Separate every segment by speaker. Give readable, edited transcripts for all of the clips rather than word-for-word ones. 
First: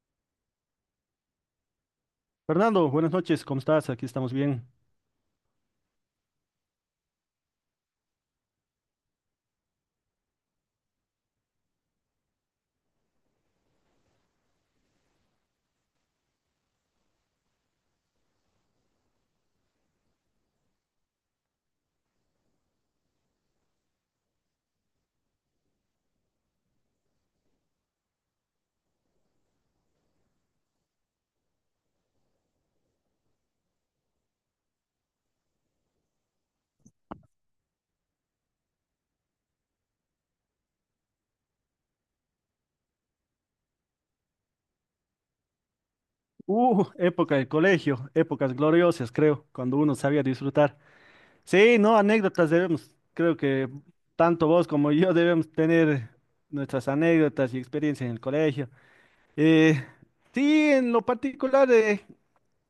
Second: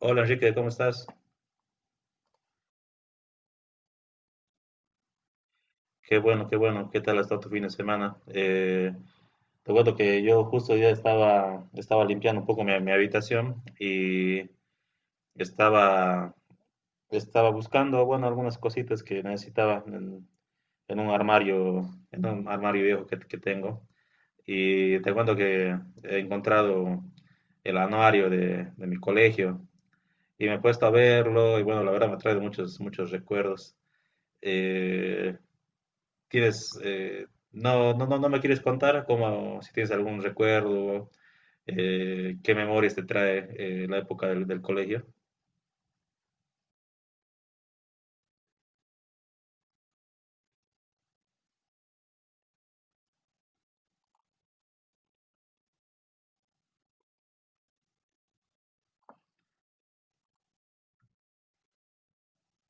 Speaker 1: Hola Enrique, ¿cómo estás?
Speaker 2: Fernando, buenas noches, ¿cómo estás? Aquí estamos bien.
Speaker 1: Qué bueno, qué bueno. ¿Qué tal ha estado tu fin de semana? Te cuento que yo justo ya estaba limpiando un poco mi habitación y estaba, estaba buscando, bueno, algunas cositas que necesitaba en un armario, en un armario viejo que tengo. Y te cuento que he encontrado el anuario de mi colegio y me he puesto a verlo y bueno, la verdad me trae muchos recuerdos. Eh, ¿Tienes, no, no, no, no me quieres contar cómo, si tienes algún recuerdo, qué memorias te trae la época del colegio?
Speaker 2: Época de colegio, épocas gloriosas, creo, cuando uno sabía disfrutar. Sí, no, anécdotas debemos, creo que tanto vos como yo debemos tener nuestras anécdotas y experiencias en el colegio. Eh, sí, en lo particular,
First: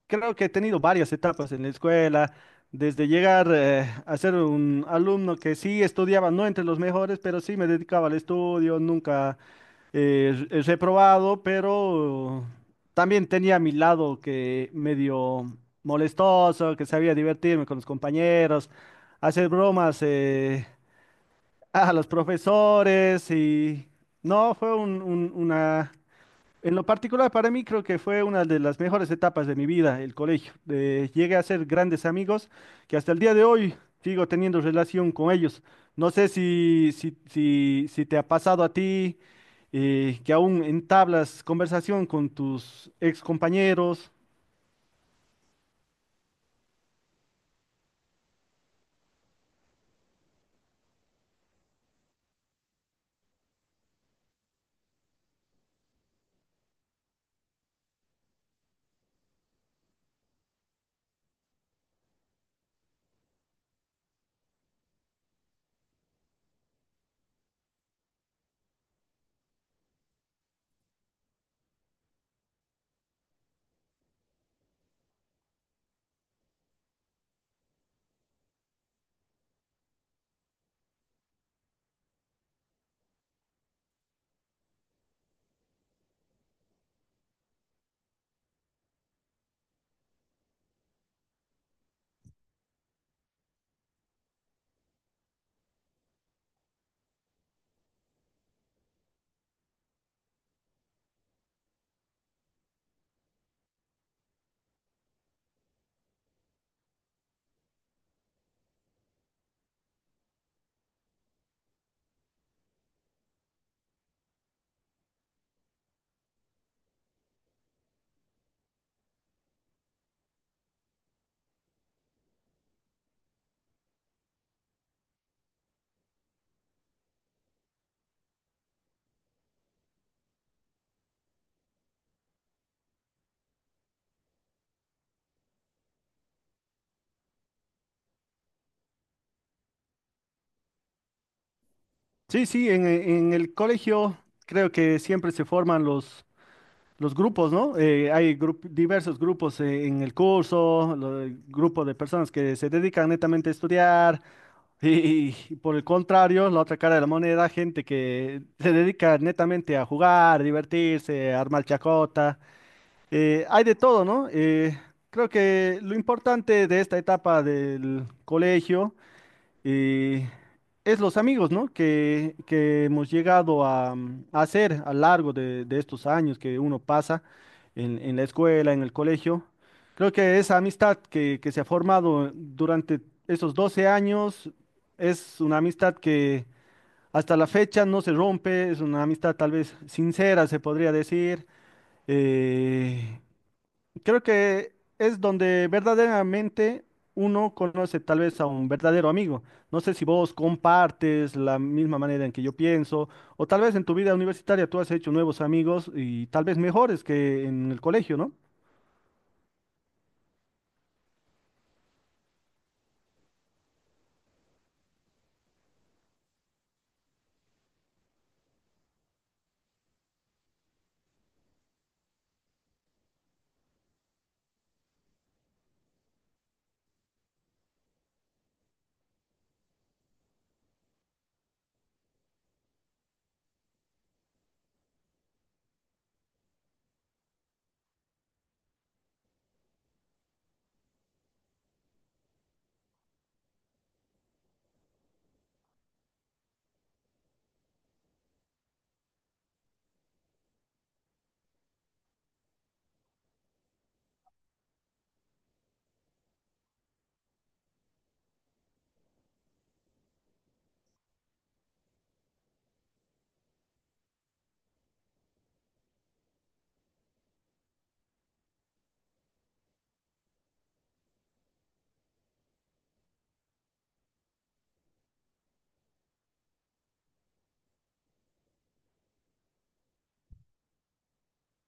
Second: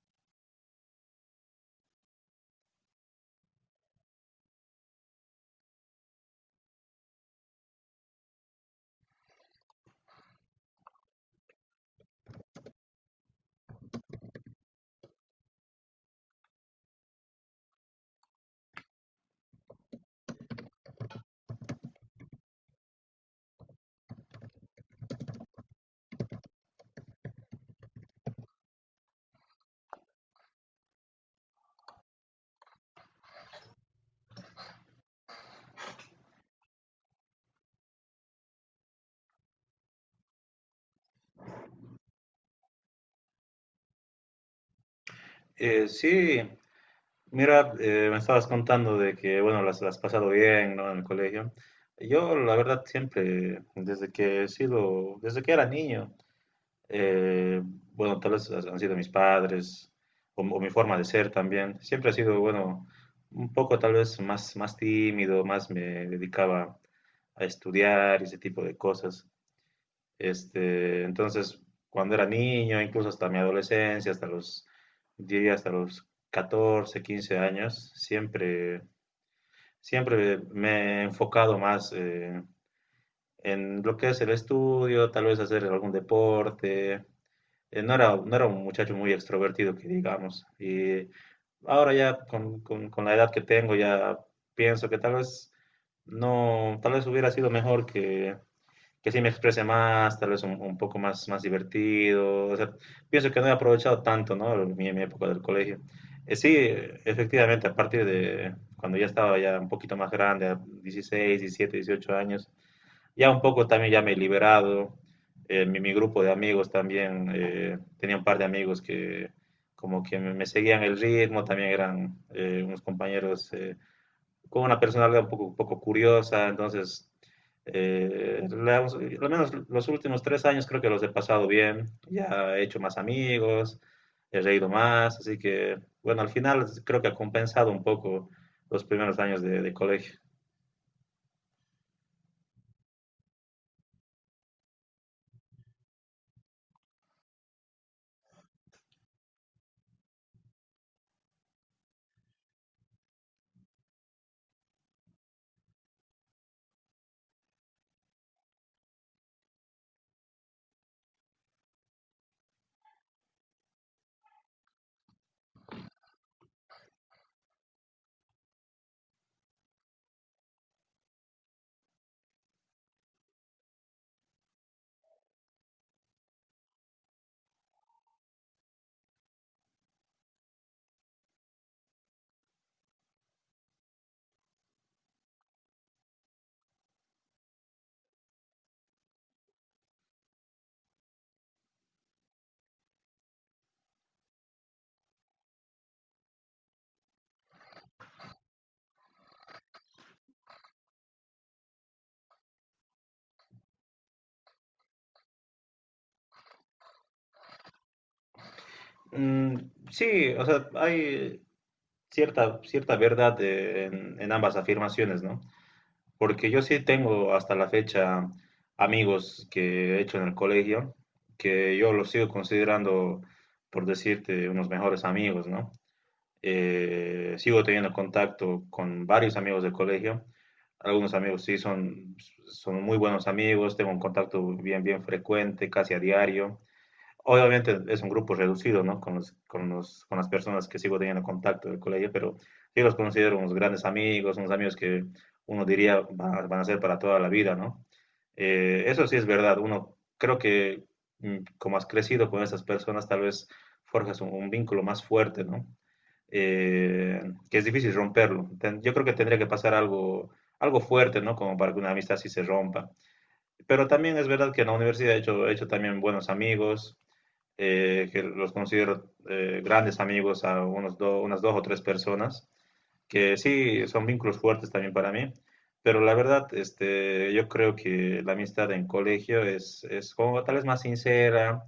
Speaker 2: creo que he tenido varias etapas en la escuela, desde llegar a ser un alumno que sí estudiaba, no entre los mejores, pero sí me dedicaba al estudio, nunca. He probado, pero también tenía mi lado que medio molestoso, que sabía divertirme con los compañeros, hacer bromas a los profesores. Y no, fue un- un- una, en lo particular para mí creo que fue una de las mejores etapas de mi vida, el colegio. Llegué a hacer grandes amigos que hasta el día de hoy sigo teniendo relación con ellos. No sé si te ha pasado a ti, que aún entablas conversación con tus ex compañeros.
Speaker 1: Sí, mira, me estabas contando de que, bueno, las has pasado bien, ¿no? En el colegio. Yo, la verdad, siempre, desde que he sido, desde que era niño, bueno, tal vez han sido mis padres o mi forma de ser también. Siempre ha sido, bueno, un poco tal vez más tímido, más me dedicaba a estudiar y ese tipo de cosas. Este, entonces, cuando era niño, incluso hasta mi adolescencia, diría hasta los 14, 15 años, siempre, siempre me he enfocado más en lo que es el estudio, tal vez hacer algún deporte. No era un muchacho muy extrovertido, que digamos. Y ahora ya con la edad que tengo, ya pienso que tal vez no, tal vez hubiera sido mejor que sí me exprese más, tal vez un poco más, más divertido. O sea, pienso que no he aprovechado tanto, ¿no? Mi época del colegio. Sí, efectivamente, a partir de cuando ya estaba ya un poquito más grande, a 16, 17, 18 años, ya un poco también ya me he liberado. Grupo de amigos también, tenía un par de amigos que como que me seguían el ritmo, también eran unos compañeros con una personalidad un poco curiosa, entonces, eh, al menos los últimos 3 años creo que los he pasado bien, ya he hecho más amigos, he reído más, así que, bueno, al final creo que ha compensado un poco los primeros años de colegio.
Speaker 2: Sí, sí, en el colegio creo que siempre se forman los grupos, ¿no? Hay diversos grupos en el curso, el grupo de personas que se dedican netamente a estudiar. Y por el contrario, la otra cara de la moneda, gente que se dedica netamente a jugar, divertirse, a armar chacota, hay de todo, ¿no? Creo que lo importante de esta etapa del colegio eh, es los amigos, ¿no? Que hemos llegado a, a hacer a lo largo de estos años que uno pasa en la escuela, en el colegio. Creo que esa amistad que se ha formado durante esos 12 años es una amistad que hasta la fecha no se rompe, es una amistad tal vez sincera, se podría decir. eh, Creo que es donde verdaderamente uno conoce tal vez a un verdadero amigo. No sé si vos compartes la misma manera en que yo pienso, o tal vez en tu vida universitaria tú has hecho nuevos amigos y tal vez mejores que en el colegio, ¿no?
Speaker 1: Mm, sí, o sea, hay cierta, cierta verdad en ambas afirmaciones, ¿no? Porque yo sí tengo hasta la fecha amigos que he hecho en el colegio, que yo los sigo considerando, por decirte, unos mejores amigos, ¿no? Sigo teniendo contacto con varios amigos del colegio. Algunos amigos sí son, son muy buenos amigos, tengo un contacto bien, bien frecuente, casi a diario. Obviamente es un grupo reducido, ¿no? Con las personas que sigo teniendo contacto del colegio, pero yo los considero unos grandes amigos, unos amigos que uno diría van a ser para toda la vida, ¿no? Eso sí es verdad, uno creo que mm, como has crecido con esas personas, tal vez forjas un vínculo más fuerte, ¿no? Eh, que es difícil romperlo. Yo creo que tendría que pasar algo, algo fuerte, ¿no? Como para que una amistad sí se rompa. Pero también es verdad que en la universidad he hecho también buenos amigos que los considero grandes amigos a unas dos o tres personas, que sí son vínculos fuertes también para mí, pero la verdad, este, yo creo que la amistad en colegio es como tal vez más sincera,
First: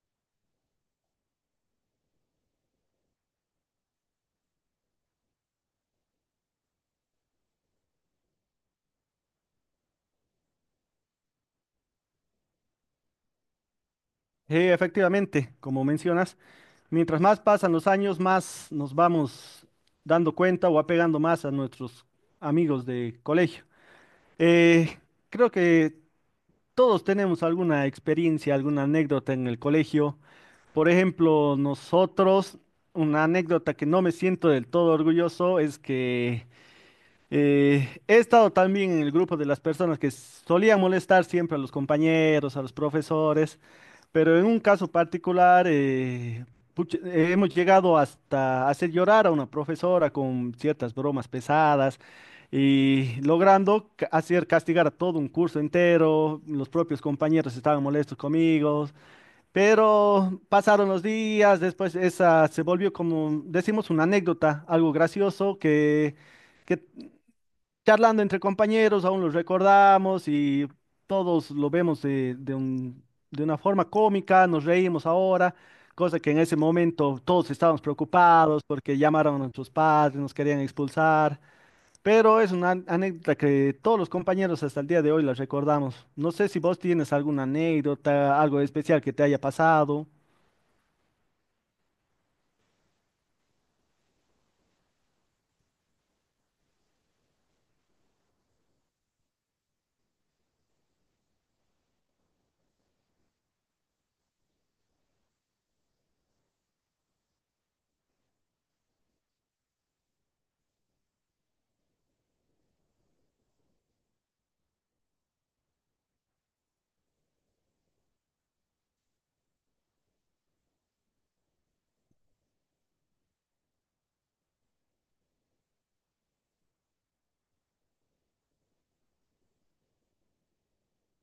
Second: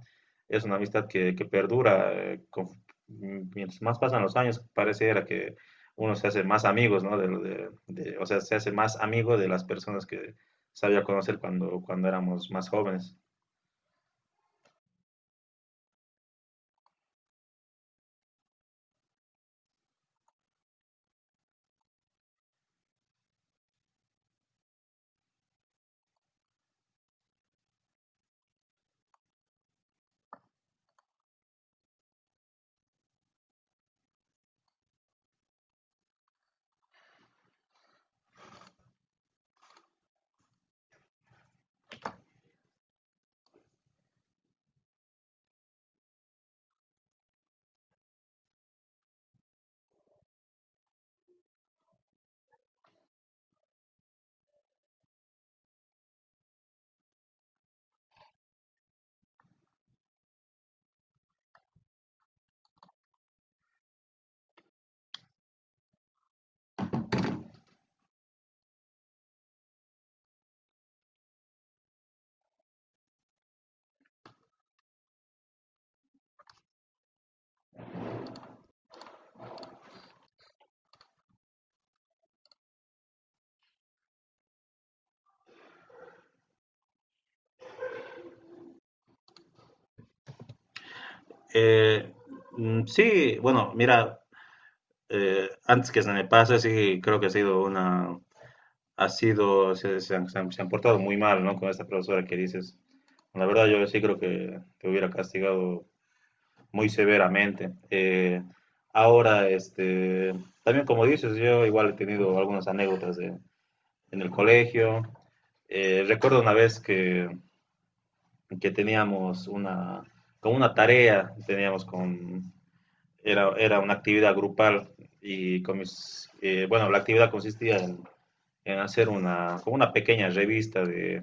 Speaker 1: es una amistad que perdura, mientras más pasan los años, pareciera que uno se hace más amigos, ¿no? De, lo de- O sea, se hace más amigo de las personas que sabía conocer cuando, cuando éramos más jóvenes.
Speaker 2: Sí, efectivamente, como mencionas, mientras más pasan los años, más nos vamos dando cuenta o apegando más a nuestros amigos de colegio. Eh, creo que todos tenemos alguna experiencia, alguna anécdota en el colegio. Por ejemplo, nosotros, una anécdota que no me siento del todo orgulloso es que, he estado también en el grupo de las personas que solían molestar siempre a los compañeros, a los profesores, pero en un caso particular, pucha, hemos llegado hasta hacer llorar a una profesora con ciertas bromas pesadas y logrando hacer castigar a todo un curso entero, los propios compañeros estaban molestos conmigo. Pero pasaron los días, después esa se volvió como, decimos, una anécdota, algo gracioso que charlando entre compañeros aún lo recordamos y todos lo vemos de de una forma cómica, nos reímos ahora, cosa que en ese momento todos estábamos preocupados porque llamaron a nuestros padres, nos querían expulsar, pero es una anécdota que todos los compañeros hasta el día de hoy la recordamos. No sé si vos tienes alguna anécdota, algo especial que te haya pasado.
Speaker 1: Eh, mm, sí, bueno, mira, antes que se me pase, sí, creo que ha sido una, ha sido, se han portado muy mal, ¿no? Con esta profesora que dices. La verdad, yo sí creo que te hubiera castigado muy severamente. Ahora, este, también como dices, yo igual he tenido algunas anécdotas en el colegio. Recuerdo una vez que teníamos una, como una tarea, era una actividad grupal y bueno, la actividad consistía en hacer una, como una pequeña revista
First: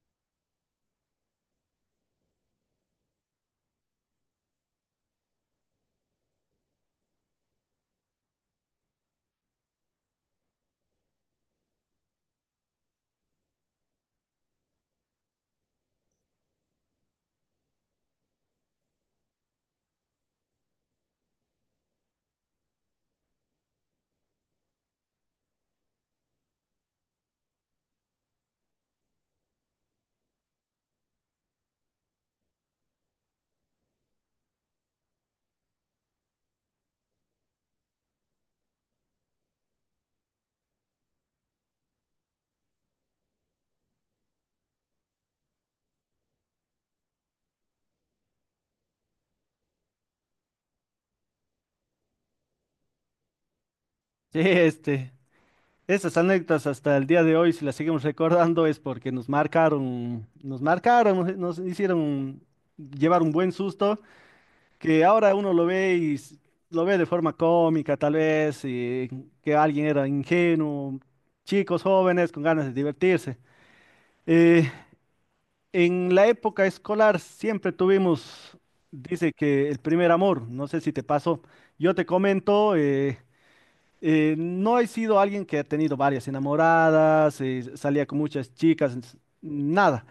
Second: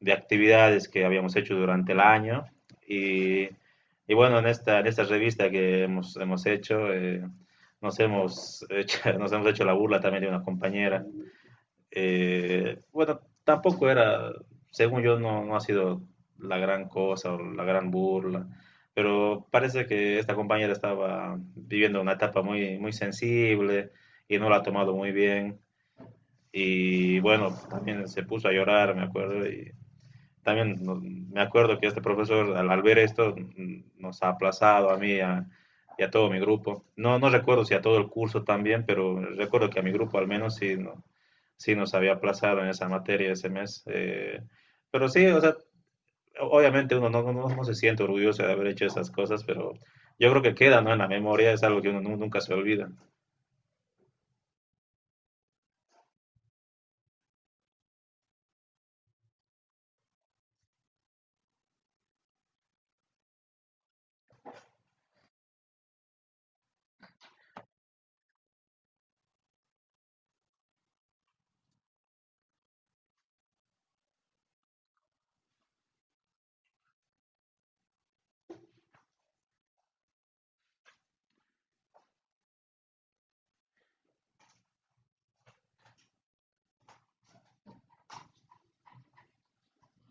Speaker 1: de actividades que habíamos hecho durante el año y, y bueno, en esta revista que hemos hecho, hemos hecho, nos hemos hecho la burla también de una compañera bueno, tampoco era, según yo, no, no ha sido la gran cosa o la gran burla, pero parece que esta compañera estaba viviendo una etapa muy, muy sensible y no la ha tomado muy bien. Y bueno, también se puso a llorar, me acuerdo, y también no, me acuerdo que este profesor ver esto mm, nos ha aplazado y a todo mi grupo. No, no recuerdo si a todo el curso también, pero recuerdo que a mi grupo al menos sí, no, sí nos había aplazado en esa materia ese mes. Pero sí, o sea, obviamente uno no, no, no, no se siente orgulloso de haber hecho esas cosas, pero yo creo que queda, ¿no?, en la memoria, es algo que uno nunca se olvida.
Speaker 2: Sí, este, esas anécdotas hasta el día de hoy, si las seguimos recordando, es porque nos marcaron, nos marcaron, nos, nos hicieron llevar un buen susto, que ahora uno lo ve y lo ve de forma cómica, tal vez, y que alguien era ingenuo, chicos jóvenes con ganas de divertirse. Eh, en la época escolar siempre tuvimos, dice que el primer amor, no sé si te pasó, yo te comento. No he sido alguien que ha tenido varias enamoradas, salía con muchas chicas, nada.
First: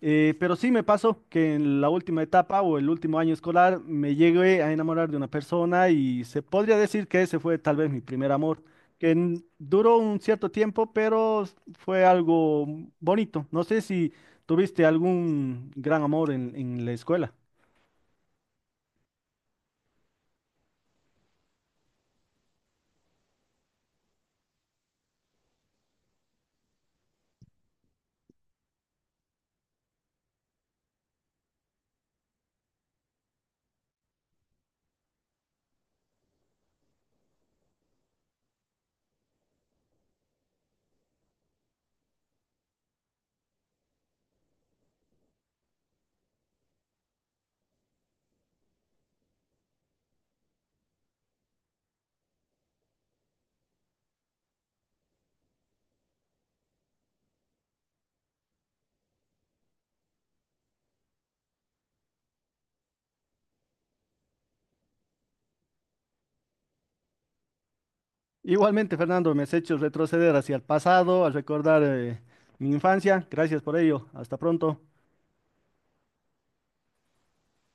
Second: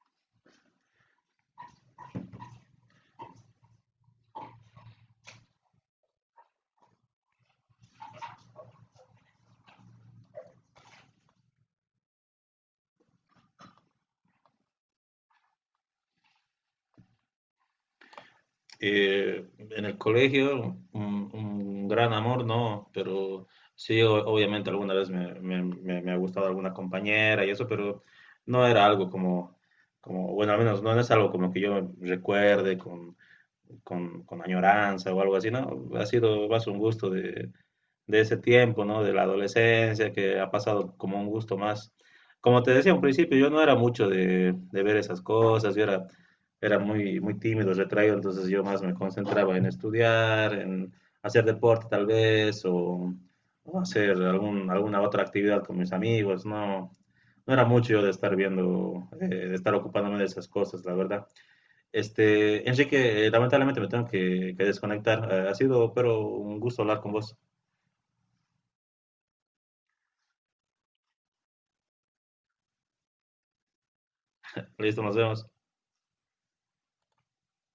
Speaker 2: Pero sí me pasó que en la última etapa o el último año escolar me llegué a enamorar de una persona y se podría decir que ese fue tal vez mi primer amor, que duró un cierto tiempo, pero fue algo bonito. No sé si tuviste algún gran amor en la escuela.
Speaker 1: En el colegio, un gran amor, no, pero sí, obviamente alguna vez me ha gustado alguna compañera y eso, pero no era algo como, como, bueno, al menos no, no es algo como que yo recuerde con añoranza o algo así, ¿no? Ha sido más un gusto de ese tiempo, ¿no? De la adolescencia, que ha pasado como un gusto más. Como te decía al principio, yo no era mucho de ver esas cosas, era muy, muy tímido, retraído, entonces yo más me concentraba en estudiar, en hacer deporte tal vez, o hacer alguna otra actividad con mis amigos, no, no era mucho yo de estar viendo, de estar ocupándome de esas cosas, la verdad. Este, Enrique, lamentablemente me tengo que desconectar. Ha sido, pero un gusto hablar con vos.
Speaker 2: Igualmente, Fernando, me has hecho retroceder hacia el pasado, al recordar mi infancia. Gracias por ello. Hasta pronto.
Speaker 1: Listo, nos vemos.